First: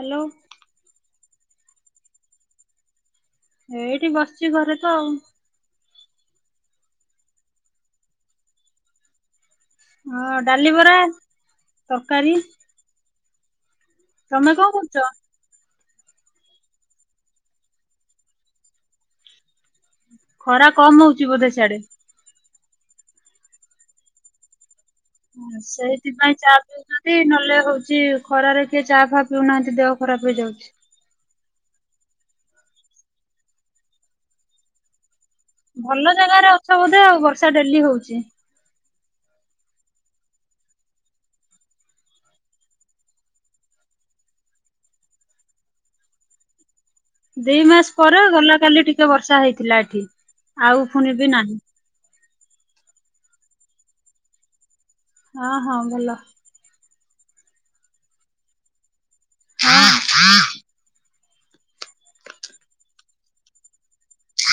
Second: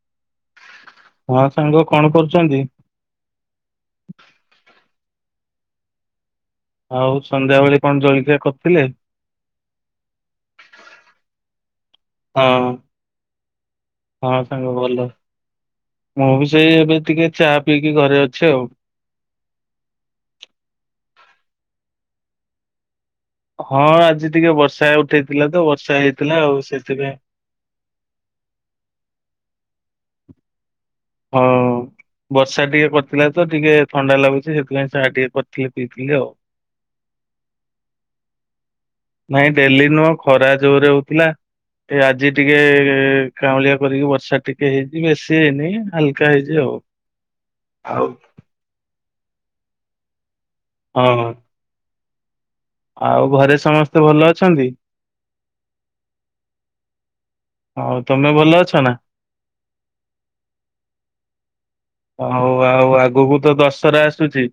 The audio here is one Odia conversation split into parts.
ହାଲୋ ହଁ ସାଙ୍ଗ କଣ କରୁଛନ୍ତି ଏଇଠି ବସିଛି ଘରେ ତ ଆଉ ଆଉ ସନ୍ଧ୍ୟାବେଳେ କଣ ଜଳଖିଆ କରିଥିଲେ ହଁ ଡାଲି ବରା ତରକାରୀ ହଁ ହଁ ତମେ କଣ ସାଙ୍ଗ କରୁଛ? ଭଲ ମୁଁ ବି ସେଇ ଏବେ ଟିକେ ଚା ପିଇକି ଘରେ ଅଛି ଆଉ ଖରା କମ ହଉଛି ବୋଧେ ସିଆଡେ ହଁ ଆଜି ଟିକେ ବର୍ଷା ଉଠେଇଥିଲା ତ ବର୍ଷା ହେଇଥିଲା ସେଇଥିପାଇଁ ଚା ଆଉ ସେଥିପାଇଁ ପିଉଛନ୍ତି ନହେଲେ ହଉଛି ଖରାରେ କିଏ ଚା ପିଉନାହାନ୍ତି ଦେହ ଖରାପ ହେଇଯାଉଛି ହଁ ବର୍ଷା ଟିକେ କରିଥିଲା ତ ଟିକେ ଥଣ୍ଡା ଲାଗୁଛି ସେଥିପାଇଁ ସେ ଟିକେ କରିଥିଲି ପିଇଥିଲି ଭଲ ଆଉ। ଜାଗାରେ ଅଛ ବୋଧେ ଆଉ ବର୍ଷା ଡେଲି ହଉଛି ନାଇଁ ଡେଲି ନୁହଁ ଖରା ଜୋରେ ହଉଥିଲା ଏ ଆଜି ଟିକେ କାଉଁଳିଆ କରିକି ବର୍ଷା ଟିକେ ହେଇଛି ବେଶୀ ହେଇନି ହଲକା ହେଇଛି ଆଉ। ଦି ମାସ ଆଉ ପରେ ଗଲା କାଲି ଟିକେ ବର୍ଷା ବର୍ଷା ହେଇଥିଲା ଏଠି ଆଉ ପୁଣି ହଁ ବି ନାହିଁ। ଆଉ ଘରେ ସମସ୍ତେ ଭଲ ଅଛନ୍ତି? ହଁ ହଁ ଭଲ। ହଉ ତମେ ଭଲ ଅଛ ନା? ହଁ ହଉ ଆଉ ଆଗକୁ ତ ଦଶହରା ଆସୁଛି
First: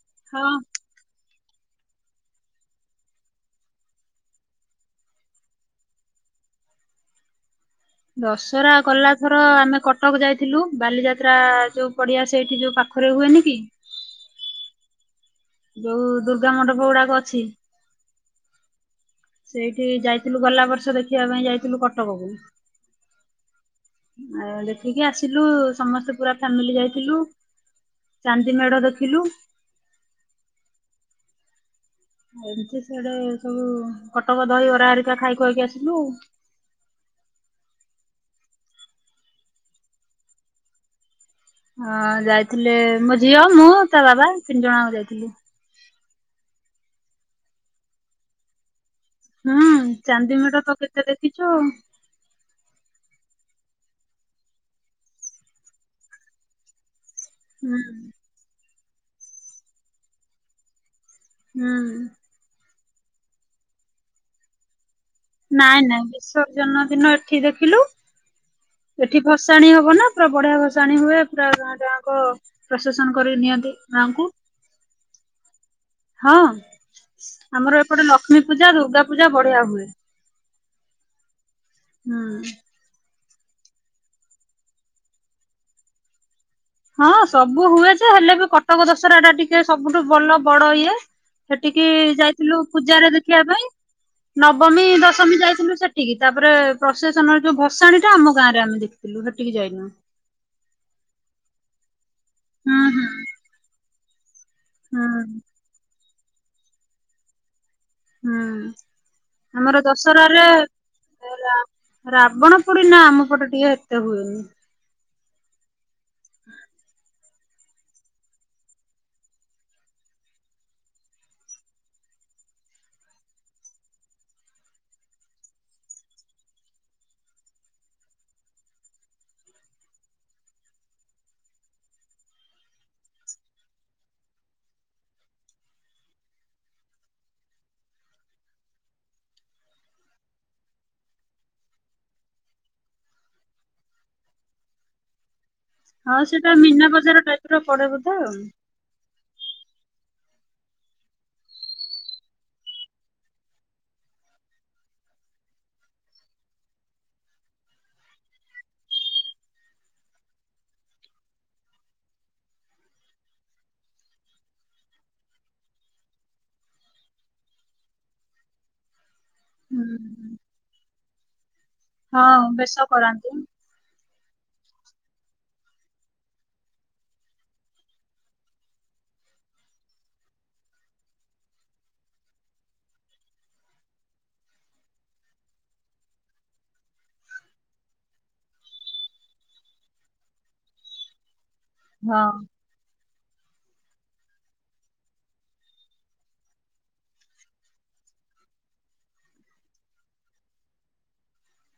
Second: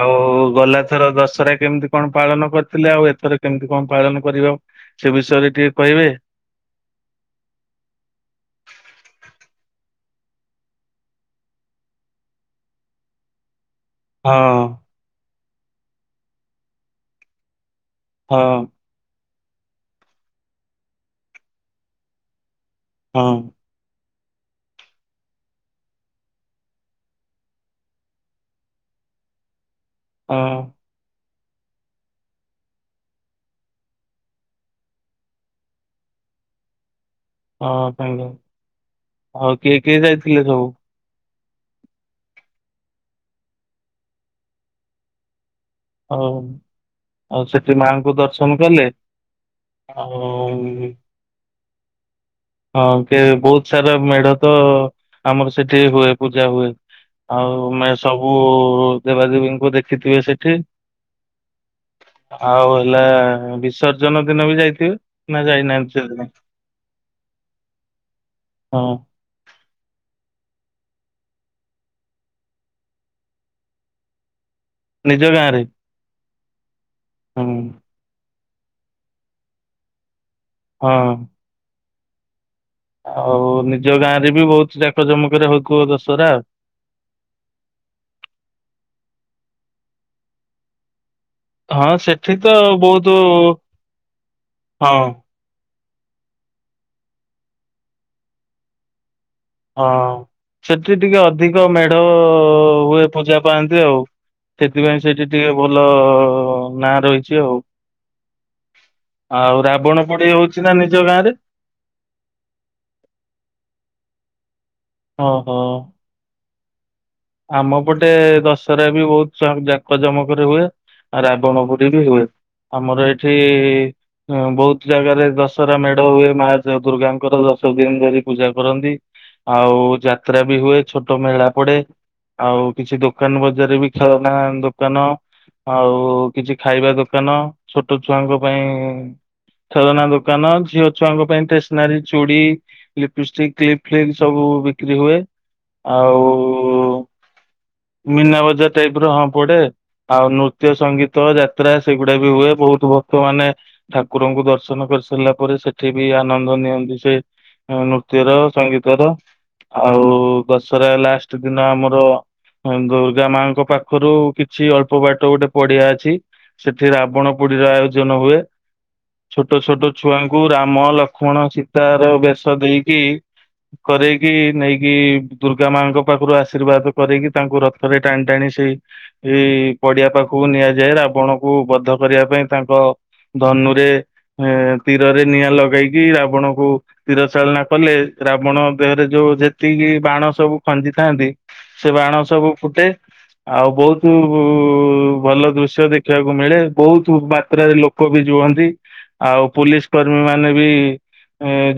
ଆଉ ହଁ ଗଲାଥର ଦଶହରା କେମିତି କଣ ପାଳନ କରିଥିଲେ ଆଉ ଏଥର କେମିତି କଣ ପାଳନ କରିବା ସେ ବିଷୟରେ ଟିକେ କହିବେ? ଦଶହରା ଗଲାଥର ଆମେ କଟକ ଯାଇଥିଲୁ ବାଲିଯାତ୍ରା ଯୋଉ ପଡିଆ ସେଠି ଯୋଉ ପାଖରେ ହୁଏନି କି? ହଁ। ଯୋଉ ଦୁର୍ଗା ମଣ୍ଡପ ଗୁଡାକ ଅଛି। ହଁ। ସେଇଠି ଯାଇଥିଲୁ ଗଲା ବର୍ଷ ଦେଖିବା ପାଇଁ ଯାଇଥିଲୁ କଟକକୁ ହଁ। ଆଉ ଦେଖିକି ଆସିଲୁ ସମସ୍ତେ ପୁରା ଫ୍ୟାମିଲି ଯାଇଥିଲୁ ଚାନ୍ଦି ମେଢ ଦେଖିଲୁ। ହଁ। ଏମିତି ସେଆଡେ ସବୁ କଟକ ଦହିବରା ହେରିକା ଖାଇ ଖୁଆକି ଆସିଲୁ। ହଁ କିଏ କିଏ ଯାଇଥିଲେ ସବୁ? ହଁ ଯାଇଥିଲେ ମୋ ଝିଅ ମୁଁ ତା ବାବା ତିନି ଜଣ ଯାଇଥିଲୁ। ହଉ ଆଉ ସେଠି ମାଙ୍କୁ ଦର୍ଶନ କଲେ? ହୁଁ ଆଉ ଚାନ୍ଦିମେଢ ତ କେତେ ଦେଖିଛୁ। ହଁ କେ ବହୁତ ସାରା ମେଢ ତ ଆମର ସେଠି ହୁଏ ପୂଜା ହୁଏ। ଆଉ ହୁଁ ମେ ସବୁ ଦେବାଦେବୀଙ୍କୁ ଦେଖିଥିବେ ସେଠି? ହୁଁ ଆଉ ହେଲା ବିସର୍ଜନ ଦିନ ବି ଯାଇଥିବେ? ନା ନାଇଁ ଯାଇନାହାନ୍ତି ନାଇଁ ସେଦିନ? ବିସର୍ଜନ ଦିନ ଏତେ ଏଠି ଦେଖିଲୁ ହଁ ଏଠି ଭସାଣି ହବ ନା ପୁରା ବଢିଆ ଭସାଣି ହୁଏ ପୁରା ଗାଁ ଟା ଯାକ ପ୍ରସେସନ କରି ନିଅନ୍ତି ଗାଁକୁ। ନିଜ ଗାଁ ରେ? ହଁ ଆମର ଏପଟେ ଲ ଲକ୍ଷ୍ମୀ ପୂଜା ଦୁର୍ଗା ପୂଜା ବଢିଆ ହୁଏ। ହଁ ହୁଁ ଆଉ ନିଜ ଗାଁ ରେ ବି ବହୁତ ଜାକ ଜମକରେ ହଉଥିବ ଦଶହରା। ହଁ ସବୁ ହୁଏ ଯେ ହେଲେ ବି କଟକ ଦଶହରା ଟା ଟିକେ ସବୁଠୁ ଭଲ ବଡ ଇଏ। ସେଠିକି ହଁ ସେଠି ତ ଯାଇଥିଲୁ ବହୁତ ପୂଜାରେ ଦେଖିବା ପାଇଁ ନବମୀ ହଁ ଦଶମୀ ଯାଇଥିଲୁ ସେଠି ଟି ତାପରେ ପ୍ରଶେସନର ଯୋଉ ଭସାଣି ଟା ଆମ ଗାଁରେ ଆମେ ଦେଖୁ। ହଁ ସେଠି ଟିକେ ଧିକ ମେଢ଼ ତ ହୁଁ ହୁଁ ହୁଏ ପୂଜା ପାଆନ୍ତି ଆଉ। ସେଥିପାଇଁ ହୁଁ ସେଇଠି ଟିକେ ଭଲ ଅ ନାଁ ରହିଚି ଆଉ ହୁଁ ଆଉ ଆମର ରାବଣ ପୋଡି ଦଶରାରେ ହଉଛି ନା ନିଜ ଗାଁ ରେ? ରା ରାବଣ ପୋଡି ନା ଆମ ପଟେ ଟିକେ ହେତେ ହୁଏନି। ଅ ହ ଆମ ପଟେ ଦଶହରା ବି ବହୁତ ଜାକ ଜମକରେ ହୁଏ ଆଉ ରାବଣ ପୁରୀ ବି ହୁଏ ଆମର ଏଠି ବହୁତ ଜାଗାରେ ଦଶହରା ମେଢ ହୁଏ ମା ଦୁର୍ଗାଙ୍କର ଦଶ ଦିନ ଧରି ପୂଜା କରନ୍ତି ଆଉ ଯାତ୍ରା ବି ହୁଏ ଛୋଟ ମେଳା ପଡେ। ଆଉ କିଛି ଦୋକାନ ବଜାର ବି ଖେଳନା ଦୋକାନ ଆଉ କିଛି ଖାଇବା ଦୋକାନ ଛୋଟ ଛୁଆଙ୍କ ପାଇଁ ଖେଳନା ଦୋକାନ ଝିଅ ଛୁଆଙ୍କ ପାଇଁ ଷ୍ଟେସନାରୀ ଚୁଡ଼ି ଲିପିଷ୍ଟିକ କ୍ଲିପ ଫିପ ସବୁ ବିକ୍ରି ହୁଏ। ହଁ ସେଟା ମୀନା ଆଉ ବଜାର ଟେ। ମୀନା ବଜାର ଟାଇପ ର ହଁ ପଡେ। ଆଉ ନୃତ୍ୟ ସଙ୍ଗୀତ ଯାତ୍ରା ସେଗୁଡା ବି ହୁଏ ବହୁତ ଭକ୍ତ ମାନେ ଠାକୁରଙ୍କୁ ଦର୍ଶନ କରିସାରିଲା ପରେ ସେଠି ବି ଆନନ୍ଦ ନିଅନ୍ତି ସେ ନୃତ୍ୟର ସଙ୍ଗୀତର ଆଉ ଦଶହରା ଲାଷ୍ଟ ଦିନ ଆମର ଦୁର୍ଗା ମାଙ୍କ ପାଖରୁ କିଛି ଅଳ୍ପ ବାଟ ଗୋଟେ ପଡିଆ ଅଛି ସେଠି ରାବଣ ପୋଡିର ଆୟୋଜନ ହୁଏ। ଛୋଟ ଛୋଟ ହୁଁ ଛୁଆଙ୍କୁ ରାମ ଲକ୍ଷ୍ମ ଖଣ ଅଛି। ତାର ହଁ ବେଶ ଦେଇକି କରାନ୍ତି କରେଇ କି ନେଇକି ଦୁର୍ଗା ମାଙ୍କ ପାଖରୁ ଆଶୀର୍ବାଦ କରିକି ତାଙ୍କୁ ରଥରେ ଟାଣି ଟାଣି ସେଇ ଏଇ ପଡିଆ ପାଖକୁ ନିଆଯାଏ ରାବଣକୁ ବଧ କରିବା ପାଇଁ ତାଙ୍କ ଧନୁରେ ତୀରରେ ନିଆଁ ଲଗେଇକି ରାବଣଙ୍କୁ ତୀର ଚାଳନା କଲେ ରାବଣ ଦେହରେ ଯୋଉ ଯେତିକି ବାଣ ସବୁ ଖଞ୍ଜି ଥାନ୍ତି। ସେ ହଁ ବାଣ ସବୁ ଫୁଟେ। ଆଉ ବହୁତ ଭଲ ଦୃଶ୍ୟ ଦେଖିବାକୁ ମିଳେ ବହୁତ ମାତ୍ରାରେ ଲୋକ ବି ଯୁହନ୍ତି ଆଉ ପୁୋଲିସ କର୍ମୀ ମାନେ ବି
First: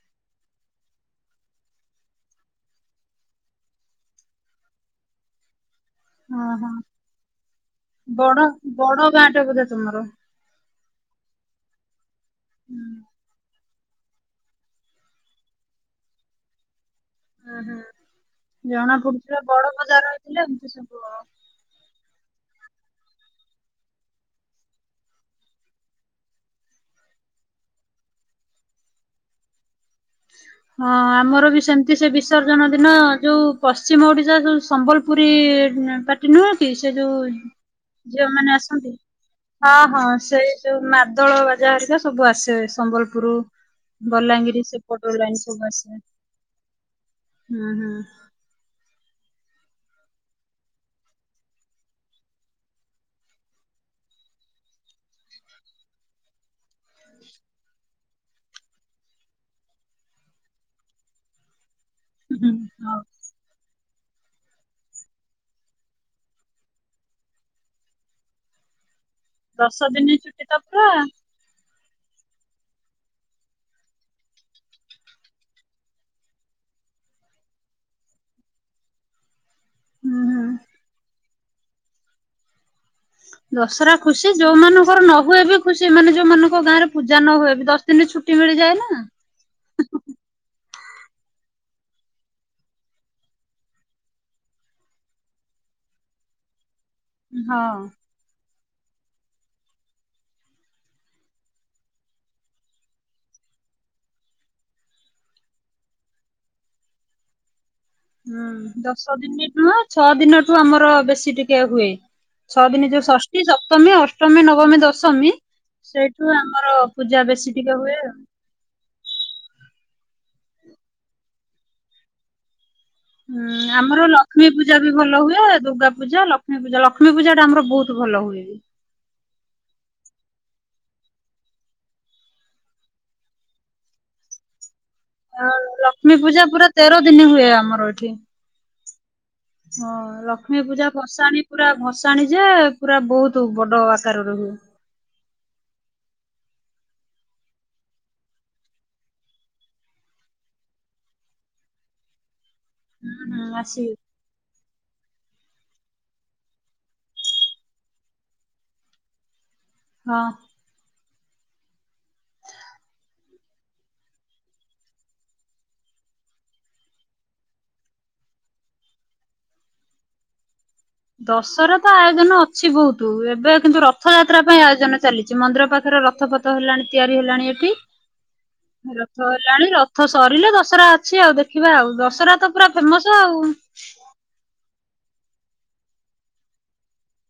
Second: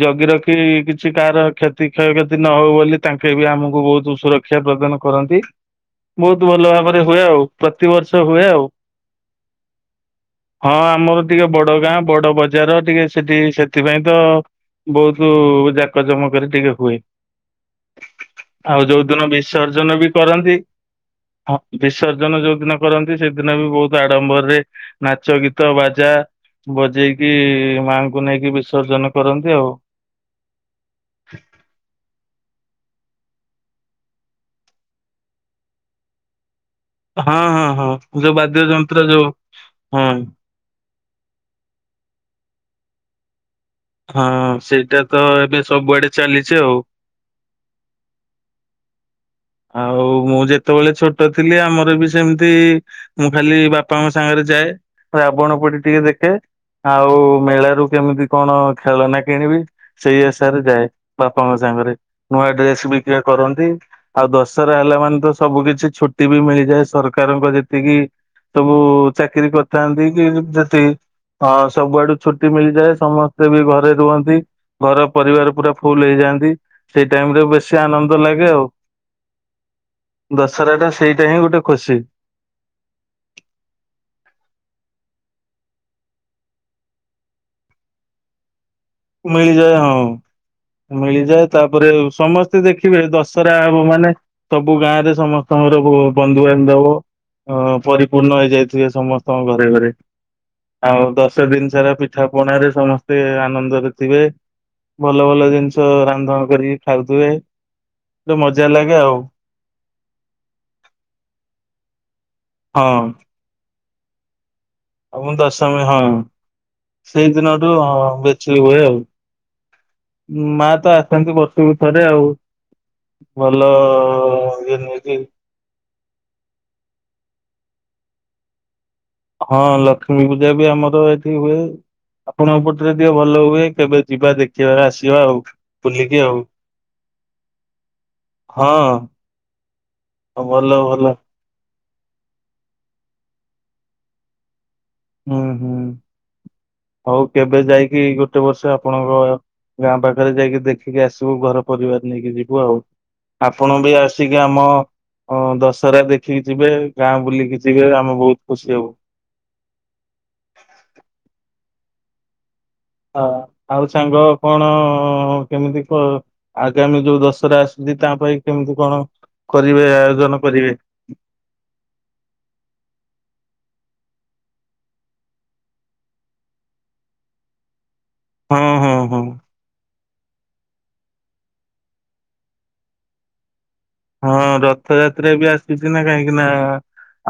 ଜଗି ରଖି କିଛି କାହାର କ୍ଷତି କ୍ଷୟ କତି ନ ହଉ ବୋଲି ତାଙ୍କେ ବି ଆମକୁ ବହୁତ ସୁରକ୍ଷା ଶିକ୍ଷା ପ୍ରଦାନ କରନ୍ତି। ହଁ ବହୁତ ଭଲ ହଁ। ଭାବରେ ହୁଏ ଆଉ ପ୍ରତିବର୍ଷ ବଡ ହୁଏ ଆଉ ବଡ ଗାଁ ଟେ ବୋଧେ ତୁମର? ହଁ ଆମର ଟିକେ ବଡ ଗାଁ ବଡ ବଜାର ଟିକେ ସେଠି ସେ ସେଥିପାଇଁ ତ ବହୁତ ଯାକ ଜମକରେ ଟିକେ ହୁଏ। ହୁଁ ହୁଁ ଆଉ ଜଣା ଯୋଉ ଦିନ ପଡୁଥିଲା। ବଡ ବିସର୍ଜନ ବଜାର ବି ହେଇଥିଲା କରନ୍ତି ଏମିତି ସବୁ ଆଉ। ବିସର୍ଜନ ଯୋଉ ଦିନ କରନ୍ତି ସେଦିନ ବି ବହୁତ ଆଡମ୍ବରରେ ନାଚ ଗୀତ ବାଜା ବଜେଇକି ମାଙ୍କୁ ନେଇକି ବିସର୍ଜନ କରନ୍ତି ଆଉ ହଁ ଆମର ବି ସେମିତି ସେ ବିସର୍ଜନ ଦିନ ଯୋଉ ପଶ୍ଚିମ ଓଡିଶା ଯ ସମ୍ବଲପୁରୀ ପାଟି ନୁହେଁ। ସେ ଯୋଉ ହଁ ହଁ ହଁ ଝିଅ ଯୋଉ ମାନେ ବାଦ୍ୟ ଆସନ୍ତି ଯନ୍ତ୍ର ଯୋଉ ହଁ ହଁ ସେ ଯୋଉ ମାଦଳ ବାଜାିକା ସବୁ ଆସିବ। ସମ୍ବଲପୁର ହଁ ବଲାଙ୍ଗିର ସେଇଟା ସେପଟ ତ ଲାଇନ ସବୁ ଏବେ ଆସେ ସବୁଆଡେ ଚାଲିଚେ ଆଉ ହୁଁ ହୁଁ ଆଉ ମୁଁ ଯେତେବେଳେ ଛୋଟ ଥିଲି ଆମର ବି ସେମିତି ମୁଁ ଖାଲି ବାପାଙ୍କ ସାଙ୍ଗରେ ଯାଏ ରାବଣ ପଟି ଟିକେ ଦେଖେ ଆଉ ମେଳାରୁ କେମିତି କଣ ଖେଳନା କିଣିବି ସେଇ ଆଶାରେ ଯାଏ ବାପାଙ୍କ ସାଙ୍ଗରେ ନୂଆ ହୁଁ ଡ୍ରେସ ହଉ। ବିକ୍ରି କରନ୍ତି। ଆଉ ଦଶହରା ହେଲା ମାନେ ତ ସବୁ କିଛି ଛୁଟି ବି ମିଳିଯାଏ ସରକାରଙ୍କ ଯେତିକି ସବୁ ଚାକିରୀ ଦଶ କରିଥାନ୍ତି ଦିନ କି ଛୁଟି ତ ଯଦି ପୁରା ଅ ସବୁଆଡୁ ଛୁଟି ମିଳିଯାଏ ସମସ୍ତେ ବି ଘରେ ରୁହନ୍ତି ଘର ପରିବାର ପୁରା ଫୁଲ ହେଇଯାଆନ୍ତି ସେଇ ଟାଇମ ରେ ବେଶୀ ଆନନ୍ଦ ଲାଗେ ଆଉ ହୁଁ ହୁଁ। ଦଶରା ଟା ସେଇ ତେହିିଁ ଗୋଟେ ଖୁସି ଦଶରା ଖୁସି ଯୋଉମାନଙ୍କର ନ ହୁଏ ବି ଖୁସି ମାନେ ଯୋଉମାନଙ୍କ ଗାଁରେ ପୂଜା ନ ହୁଏ ବି ଦଶ ଦିନରେ ଛୁଟି ମିଳିଯାଏ ନା କମେଇିଲ ଯା ହଁ ମିଳିଯାଏ ତାପରେ ସମସ୍ତେ ଦେଖିବେ ଦଶହରା ହବ ମାନେ ସବୁ ଗାଁ ରେ ସମସ୍ତଙ୍କର ବନ୍ଧୁବାନ୍ଧବ ଅ ହଁ। ପରିପୂର୍ଣ୍ଣ ହେଇଯାଇ ସମସ୍ତଙ୍କ ଘରେ ଘରେ ଆଉ ଦଶ ଦିନ ସାରା ପିଠା ପଣା ରେ ସମସ୍ତେ ଆନନ୍ଦରେ ଥିବେ ଭଲ ଭଲ ଜିନିଷ ରାନ୍ଧଣ କରି ଖାଉଥିବେ। ଗୋଟେ ମଜା ହୁଁ ଲାଗେ ଦଶ ଆଉ ଦିନ ନୁହଁ ଛଅ ଦିନ ଠୁ ଆମର ବେଶୀ ଟିକେ ହୁଏ। ଛଅ ଦିନ ଯୋଉ ଷଷ୍ଠୀ ଅଷ୍ଟମ ଅଷ୍ଟମୀ ନ ଆ ମୁ ଦଶମୀ ହଁ ପୂଜା ସେଇ ବେଶୀ ଦିନଠୁ ଟିକେ ହୁଏ ଆଉ। ହଁ ବଚିଲି ହୁଏ ଆଉ ମା ତ ଆସନ୍ତି ବର୍ଷକୁ ଥରେ ଆଉ ହୁଁ ଭଲ ଆମର ଲକ୍ଷ୍ମୀ ଇଏ ପୂଜା ବି ନେଇକି ଭଲ ହୁଏ ଦୁର୍ଗା ପୂଜା ଲକ୍ଷ୍ମୀ ପୂଜା ଲକ୍ଷ୍ମୀ ପୂଜା ଆମର ବହୁତ ଭଲ ହୁଏ। ହଁ ଲକ୍ଷ୍ମୀ ପୂଜା ବି ଆମର ଏଠି ହୁଏ ଆପଣଙ୍କ ପଟରେ ଟିକେ ଭଲ ହୁଏ କେବେ ଯିବା ଦେଖିବାକୁ ଆସ ଆ ଲକ୍ଷ୍ମୀ ପୂଜା ପୁରା ତେର ଦିନ ହୁଏ ଆମର ଏଇଠି। ହଁ ହଁ ଲକ୍ଷ୍ମୀ ଭଲ ପୂଜା ଭଲ ବସାଣିି ପୁରା। ବସାଣି ଯେ ପୁରା ବହୁତ ବଡ ଆକାର ର ହଏ। ହୁଁ ହୁଁ ହଉ କେବେ ଯାଇକି ଗୋଟେ ବର୍ଷ ଆପଣଙ୍କ ଗାଁ ପାଖରେ ଯାଇକି ଦେଖିକି ଆସିବୁ ଘର ପରିବାର ନେଇକି ଯିବୁ। ଆଉ ହୁଁ ଆପଣ ଆସିବେ ବି ଆସିକି ଆମ ହଁ ଦଶହରା ଦେଖିକି ଯିବେ ଗାଁ ବୁଲିକି ଯିବେ ଆମେ ବହୁତ ଖୁସି ହବୁ । ହଁ। ହଁ ଆଉ ସାଙ୍ଗ କଣ କେମିତି ଆଗାମୀ ଯୋଉ ଦଶହରା ଆସୁଛି ତା ପାଇଁ କେମିତି କଣ କରିବେ ଆୟୋଜନ କରିବେ? ଦଶରା ତ ଆୟୋଜନ ଅଛି ବହୁତ ଏବେ। କିନ୍ତୁ ରଥଯାତ୍ରା ପାଇଁ ଆୟୋଜନ ଚାଲିଛି ମନ୍ଦିର ପାଖରେ ରଥପଥ ହେଲାଣି ତିଆରି ହେଲାଣି ଏଠି। ହଁ ହଁ ହଁ ରଥଲାଣି ରଥ। ଥ ସରିଲେ ଦଶହରା ଅଛି ଆଉ ଦେଖିବା ଆଉ ଦଶରା ତ ପୁରା ଫେମସ ଆଉ। ଯାତ୍ରା ବି ଆସିୁଛି ନା କାହିଁକି ନା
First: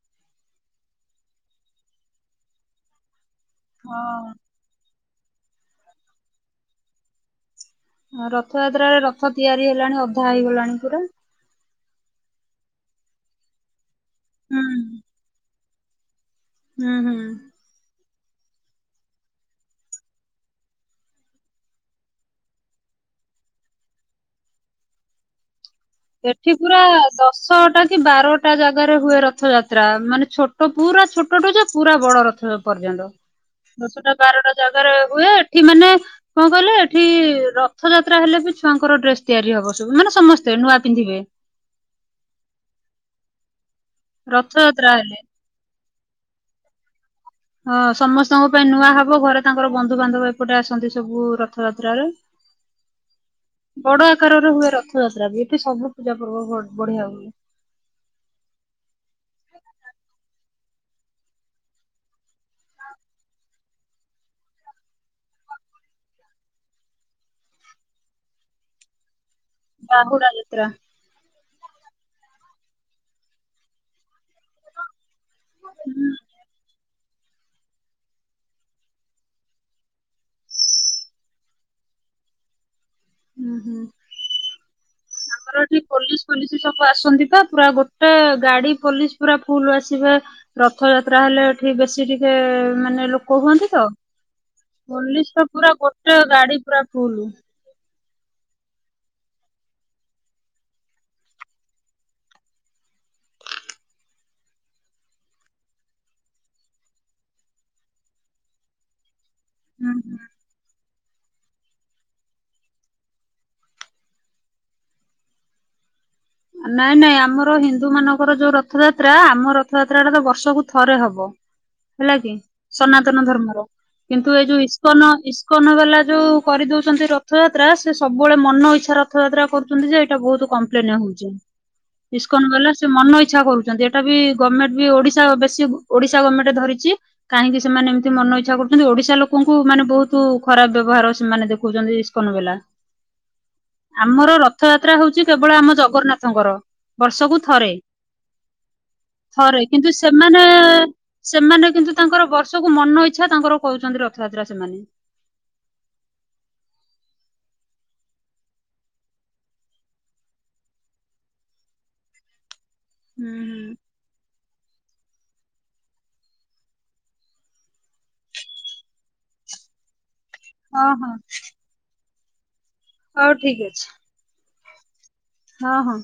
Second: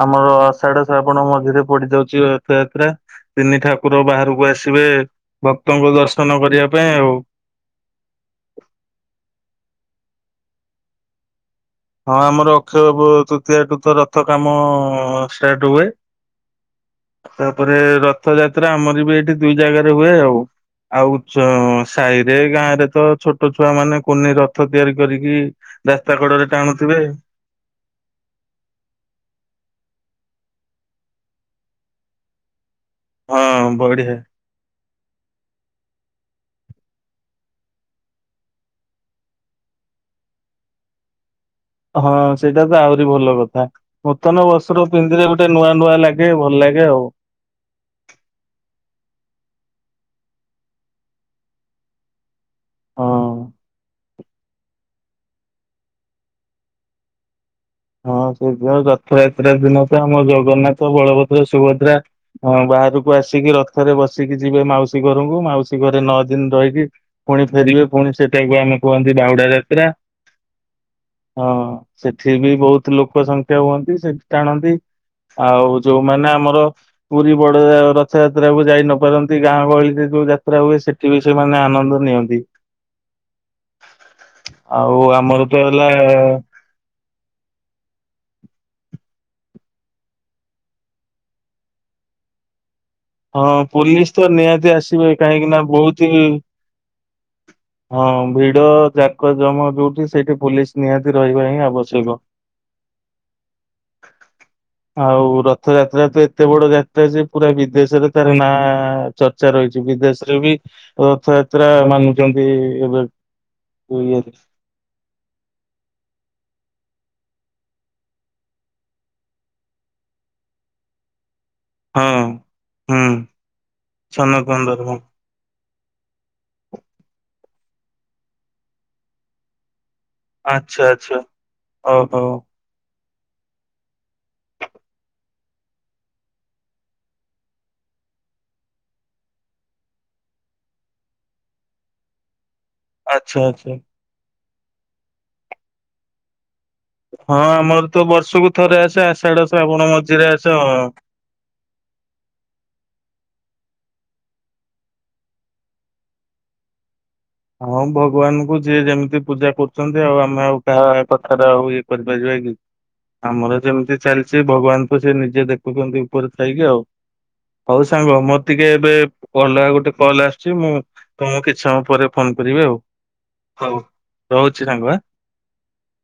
ଆମର ଆଷାଢ ଶ୍ରାବଣ ମଝିରେ ପଡିଯାଉଛି ରଥଯାତ୍ରା। ତିନି ଠାକୁର ହଁ। ବାହାରକୁ ଆସିବେ। ଭକ୍ତଙ୍କୁ ଦର୍ଶନ କରିବା ପାଇଁ ଆଉ। ହ ରଥଯାତ୍ରାରେ ରଥ ତିଆରି ହେଲାଣି। ଅଧା ହେଇଗଲାଣି ପୁରା। ହଁ ଆମର ଅକ୍ଷୟ ବ ତୁତୀୟା ଟୁତ। ତ କାମ ହୁଁ ସେ ରୁହେ। ହୁଁ ହୁଁ। ତାପରେ ର ରଥଯାତ୍ରା ଆମର ବି ଏଇଠି ଦୁଇ ଜାଗାରେ ହୁଏ ଆଉ ଆଉ ସାହିରେ ଗାଁ ରେ ତ ଛୋଟ ଛୁଆ ମାନେ କୁନି ରଥ ତିଆରି କରିକି ରାସ୍ତା କୋଡରରେ। ଏଠି ପୁରା ଦଶଟା କି ବାରଟା ଜାଗାରେ ହୁଏ ରଥଯାତ୍ରା। ମାନେ ଛୋଟ ପୁରା ଛୋଟଟୁ ଯ ପୁରା ବଡ ରଥ। ପର୍ଯ୍ୟନ୍ତ ହଁ ଦଶଟା ବଢିଆ। ବାରଟା ଜାଗାରେ ହୁଏ ଏଠି ମାନେ କଣ କହିଲେ ଏଠି ରଥଯାତ୍ରା ହେଲେ ବି ଛୁଆଙ୍କର ଡ୍ରେସ ତିଆରି ହବ ସବୁ ମାନେ ସମସ୍ତେ ନୂଆ ପିନ୍ଧିବେ। ହଁ ସେଇଟା ତ ଆହୁରି ଭଲ କଥା। ନୂତନ ବସ୍ତ୍ର ରଥଯାତ୍ରା ହେଲେ ପିନ୍ଧିଲେ ଗୋଟେ ନୂଆ ନୁଆ ଲାଗେ ଭଲ ଲାଗେ ଆଉ। ହଁ ସମସ୍ତଙ୍କ ପାଇଁ ନୂଆ ହବ ଘରେ ତାଙ୍କର ବନ୍ଧୁ ବାନ୍ଧବ ଏପଟେ ଆସନ୍ତି ସବୁ ରଥଯାତ୍ର ରେ। ହଁ। ବଡ ଆକାରରେ ହୁଏ ରଥଯାତ୍ରା ବି ଏଠି ସବୁ ପୂଜା ପର୍ବ ବଢିଆ ହୁଏ। ହଁ ସେଇଥି ଆଉ ରଥଯାତ୍ରା ଦିନ ତ ଆମ ଜଗନ୍ନାଥ ବଳଭଦ୍ର ସୁଭଦ୍ରା ବାହାରକୁ ଆସିକି ରଥରେ ବସିକି ଯିବେ ମାଉସୀ ଘରକୁ ମାଉସୀ ଘରେ ନଅ ଦିନ ରହିକି ପୁଣି ଫେରିବେ ପୁଣି ସେଟାକୁ ଆମେ କୁହନ୍ତି ବାହୁଡା ଯାତ୍ରା ବାହୁଡା ଯ। ତ୍ରା। ହଁ ସେଠି ବି ବହୁତ ଲୋକ ସଂଖ୍ୟା ହୁଅନ୍ତି ସେଠୀ ଟାଣନ୍ତି ଆଉ ହୁଁ। ଯୋଉମାନେ ଆମର ପୁରୀ ବଡ ରଥଯାତ୍ରାକୁ ଯାଇ ନପାରନ୍ତି ଗାଁ ଗହଳିରେ ଯୋଉ ଯାତ୍ରା ହୁଏ ସେଠି ବି ସେମାନେ ଆନନ୍ଦ ନିଅନ୍ତି। ହୁଁ ହୁଁ। ଆଉ ଆମର ତ ଏଠି ହେଲା ପୋଲିସ ଫୋଲିସ ସବୁ ଆସନ୍ତି ପା ପୁରା ଗୋଟେ ଗାଡି ପୋଲିସ ପୁରା ଫୁଲ ଆସିବେ ରଥଯାତ୍ରା ହେଲେ ଏଠି ବେଶୀ ଟିକେ ମାନେ ଲୋକ ହଁ ହୁଅନ୍ତି ତ ପୋଲିସ ନିହାତି ଆସିବେ ପୋଲିସ ଟା କାହିଁକି ନା ପୁରା ବହୁତ ଗୋଟେ ଗାଡି ପୁରା ଫୁଲ। ହଁ ଭିଡ ଯାକ ଜମା ଯୋଉଠି ସେଇଠି ପୋଲିସ ନିହାତି ରହିବା ହିଁ ଆବଶ୍ୟକ ।ଆଉ ରଥ ଯାତ୍ରା ତ ଏତେ ବଡ ଯାତ୍ରା ଯେ ପୁରା ଦେଶରେ ତାର ନାଁ ଚର୍ଚ୍ଚା ରହିଛି ହୁଁ ହୁଁ। ବିଦେଶରେ ବି ରଥ ଯାତ୍ରା ମାନୁଛନ୍ତି ଏବେବି ନାଇଁ ନାଇଁ ଆମର ହିନ୍ଦୁ ମାନଙ୍କର ଯୋଉ ରଥଯାତ୍ରା ଆମ ରଥଯାତ୍ରା ଟା ତ ବର୍ଷକୁ ଥରେ ହବ। ହେଲା ହଁ। କି ହୁଁ ସନାତନ ଧର୍ମର କିନ୍ତୁ ଏ ସନାତନ ଯୋଉ ଧର୍ମ ଇସ୍କନ ଇସ୍କନ ବାଲା ଯୋଉ କରିଦଉଛନ୍ତି ରଥଯାତ୍ରା ସେ ସବୁବେଳେ ମନ ଇଚ୍ଛା ରଥଯାତ୍ରା କରୁଛନ୍ତି ଯେ ବହୁତ ଆଚ୍ଛା କମ୍ପ୍ଲେନ ଆଚ୍ଛା ହଉଛି। ଓହୋ ଇସ୍କନ ବାଲା ମନ ଇ ଇଛା କରୁଛନ୍ତି ଏଟା ବି ଗଭର୍ଣ୍ଣମେଣ୍ଟ ବି ଓଡିଶା ବେଶୀ ଓଡିଶା ଗଭର୍ଣ୍ଣମେଣ୍ଟ ଧରିଛି, କାହିଁକି ସେମାନେ ଏମିତି ମନ ଇଚଛା କରୁଛନ୍ତି ଓଡିଶା ଲୋକଙ୍କୁ ମାନେ ବହୁତ ଖରାପ ବ୍ୟବହାର ସେମାନେ ଦେଖଉଛନ୍ତି ଇସ୍କନ ବାଲା। ଆଛା ଆଛା। ଆମର ରଥଯାତ୍ରା ହଉଛି କେବଳ ଆମ ଜଗନ୍ନାଥ ଙ୍କର । ବର୍ଷକୁ ହଁ ଥରେ, ଆମର ତ ବର୍ଷକୁ ଥରେ ଆସେ ଆଷାଢ ଥରେ ଶ୍ରାବଣ କିନ୍ତୁ ମଝିରେ ସେମାନେ ଆସେ ହଁ। ସେମାନେ କିନ୍ତୁ ତାଙ୍କର ବର୍ଷକୁ ମନ ଇଚ୍ଛା ତାଙ୍କର କହୁଛନ୍ତି ରଥଯାତ୍ରା ସେମାନେ। ହଁ ଭଗବାନଙ୍କୁ ଯିଏ ଯେମିତି ପୂଜା କରୁଛନ୍ତି ଆଉ ଆମେ ଆଉ କାହା କଥାର ଆଉ ଇଏ କରିପାରିବା କି? ହୁଁ ଆମର ହୁଁ। ଯେମିତି ଚାଲିଛି ଭଗବାନ ସେ ନିଜେ ଦେଖୁଛନ୍ତି ଉପରେ ଥାଇକି ଆଉ, ହଉ ସାଙ୍ଗ ମୋର ଟିକେ ଏବେ ଅଲଗା ଗୋଟେ କଲ ଆସ ସେ ମୁଁ ହଁ ହଁ ତମକୁ କିଛି ସମୟ ପରେ ଫୋନ୍ କରିବି ଆଉ। ହଉ ଠିକ ଅଛି। କିଛି ସାଙ୍ଗ ହାଁ? ହଁ ହଁ।